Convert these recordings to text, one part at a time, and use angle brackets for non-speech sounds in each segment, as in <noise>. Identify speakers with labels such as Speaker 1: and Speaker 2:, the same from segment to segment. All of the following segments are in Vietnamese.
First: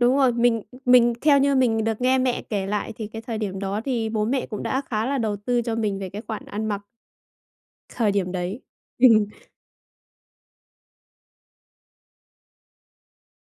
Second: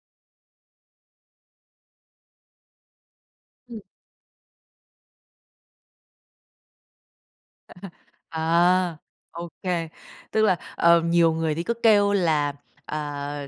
Speaker 1: Đúng rồi. Mình mình theo như mình được nghe mẹ kể lại thì cái thời điểm
Speaker 2: Ừm.
Speaker 1: đó thì bố mẹ cũng đã khá là đầu tư cho mình về cái khoản ăn mặc.
Speaker 2: <laughs>
Speaker 1: Thời điểm đấy.
Speaker 2: À,
Speaker 1: Ừm.
Speaker 2: ô kê, tức là, ờ, nhiều người thì cứ kêu là, à,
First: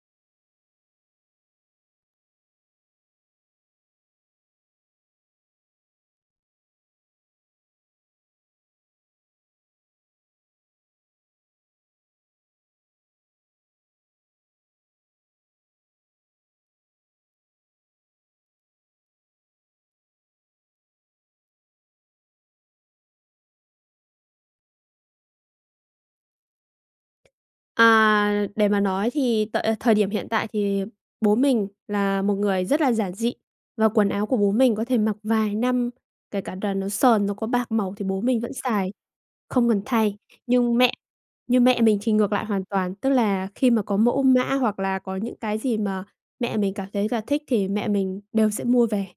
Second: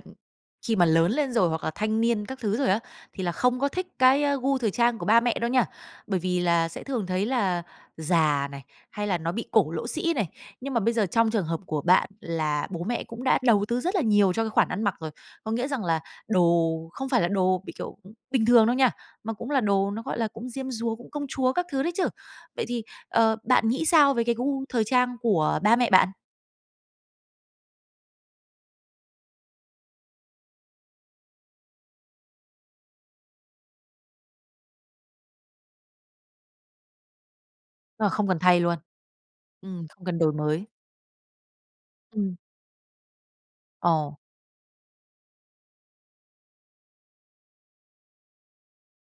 Speaker 2: khi mà lớn lên rồi hoặc là thanh niên các thứ rồi á, thì là không có thích cái gu thời trang của ba mẹ đâu nha. Bởi vì là sẽ thường thấy là già này, hay là nó bị cổ lỗ sĩ này. Nhưng mà bây giờ trong trường hợp của bạn là bố mẹ cũng đã đầu tư rất là nhiều cho cái khoản ăn mặc rồi. Có nghĩa rằng là đồ không phải là đồ bị, kiểu, bình thường đâu nha, mà cũng là đồ nó, gọi là, cũng diêm dúa, cũng công chúa các thứ đấy chứ. Vậy thì, ờ, bạn nghĩ sao về cái gu thời trang của ba mẹ bạn?
Speaker 1: À, để mà nói thì tợi thời điểm hiện tại thì bố mình là một người rất là giản dị, và quần áo của bố mình có thể mặc vài năm, kể cả là nó sờn, nó có bạc màu thì
Speaker 2: Ờ,
Speaker 1: bố
Speaker 2: không cần
Speaker 1: mình vẫn
Speaker 2: thay luôn.
Speaker 1: xài, không cần
Speaker 2: Ừm, không
Speaker 1: thay.
Speaker 2: cần đổi mới.
Speaker 1: Nhưng mẹ nhưng mẹ mình thì ngược
Speaker 2: Ừm.
Speaker 1: lại hoàn toàn, tức là khi mà có
Speaker 2: Ồ.
Speaker 1: mẫu mã, hoặc là có những cái gì mà mẹ mình cảm thấy là thích thì mẹ mình đều sẽ mua về.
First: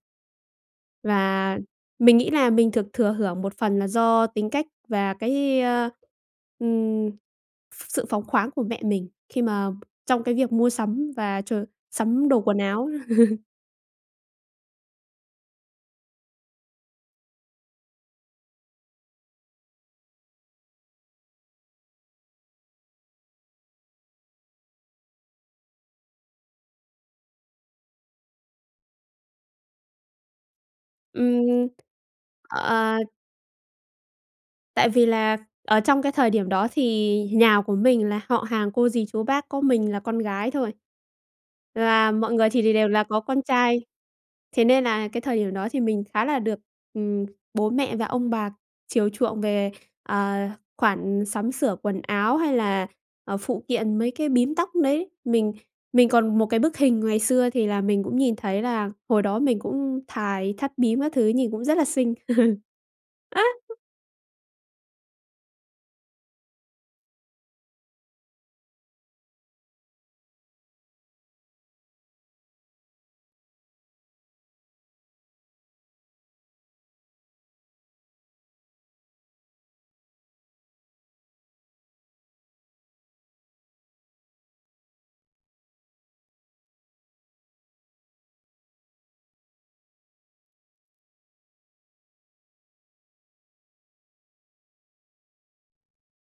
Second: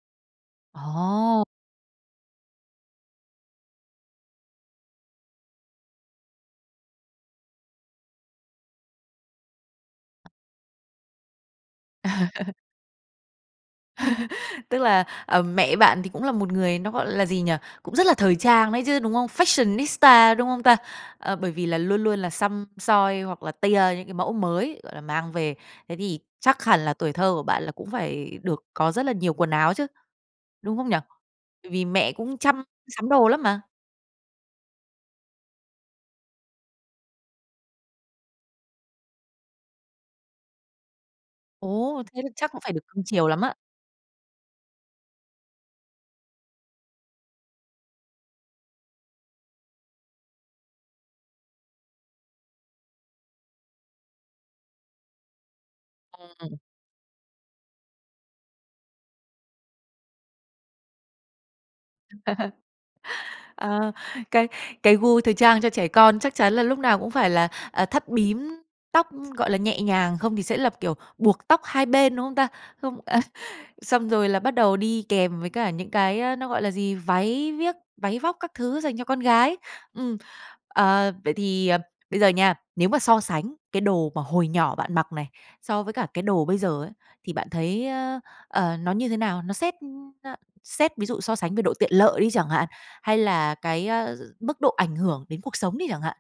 Speaker 2: Ồ.
Speaker 1: Và mình nghĩ là mình được thừa hưởng một phần là do tính cách, và cái, ơ, ừm, s s sự phóng khoáng của mẹ mình khi mà trong cái việc mua sắm và ch sắm đồ
Speaker 2: <laughs>
Speaker 1: quần áo. <chuckles>
Speaker 2: <laughs> Tức là, ờ, mẹ bạn thì cũng là một người, nó, gọi là gì nhỉ, cũng rất là thời trang đấy chứ, đúng hông? Fashionista, đúng hông ta? Ờ, bởi vì là luôn luôn là xăm soi hoặc là tia những cái mẫu mới, gọi là, mang về. Thế thì chắc hẳn là tuổi thơ của bạn là cũng phải được có rất là nhiều quần áo chứ, đúng không nhỉ?
Speaker 1: Ừm,
Speaker 2: Bởi vì mẹ cũng chăm
Speaker 1: à.
Speaker 2: sắm đồ lắm mà.
Speaker 1: Tại vì là ở trong cái thời điểm đó thì nhà của mình là họ hàng, cô, dì, chú, bác có mình là con gái thôi.
Speaker 2: Ồ,
Speaker 1: Và
Speaker 2: thế là
Speaker 1: mọi người
Speaker 2: chắc cũng
Speaker 1: thì
Speaker 2: phải
Speaker 1: đều
Speaker 2: được
Speaker 1: là
Speaker 2: cưng
Speaker 1: có
Speaker 2: chiều lắm
Speaker 1: con
Speaker 2: á?
Speaker 1: trai, thế nên là cái thời điểm đó thì mình khá là được, ừm, bố mẹ và ông bà chiều chuộng về, ờ, khoản sắm sửa quần áo, hay là, ờ, phụ kiện mấy cái bím tóc đấy. Mình mình còn một
Speaker 2: Ừm.
Speaker 1: cái bức hình ngày xưa thì là mình cũng nhìn thấy là hồi đó mình cũng thài thắt bím các thứ nhìn cũng rất là xinh.
Speaker 2: <laughs>
Speaker 1: <chuckles>
Speaker 2: Ờ, cái cái gu thời trang cho trẻ con chắc chắn là lúc nào cũng phải là, ờ, thắt bím tóc, gọi là, nhẹ nhàng, không thì sẽ là kiểu buộc tóc hai bên, đúng không ta? Không à, xong rồi là bắt đầu đi kèm với cả những cái, ơ, nó gọi là gì, váy viếc, váy vóc các thứ dành cho con gái. Ừm, ờ, vậy thì, ờ, bây giờ nha, nếu mà so sánh cái đồ mà hồi nhỏ bạn mặc này so với cả cái đồ bây giờ ấy, thì bạn thấy, ơ, ờ, nó như thế nào? Nó xét, ơ, xét ví dụ so sánh về độ tiện lợi đi chẳng hạn, hay là cái, a, mức độ ảnh hưởng đến cuộc sống đi chẳng hạn?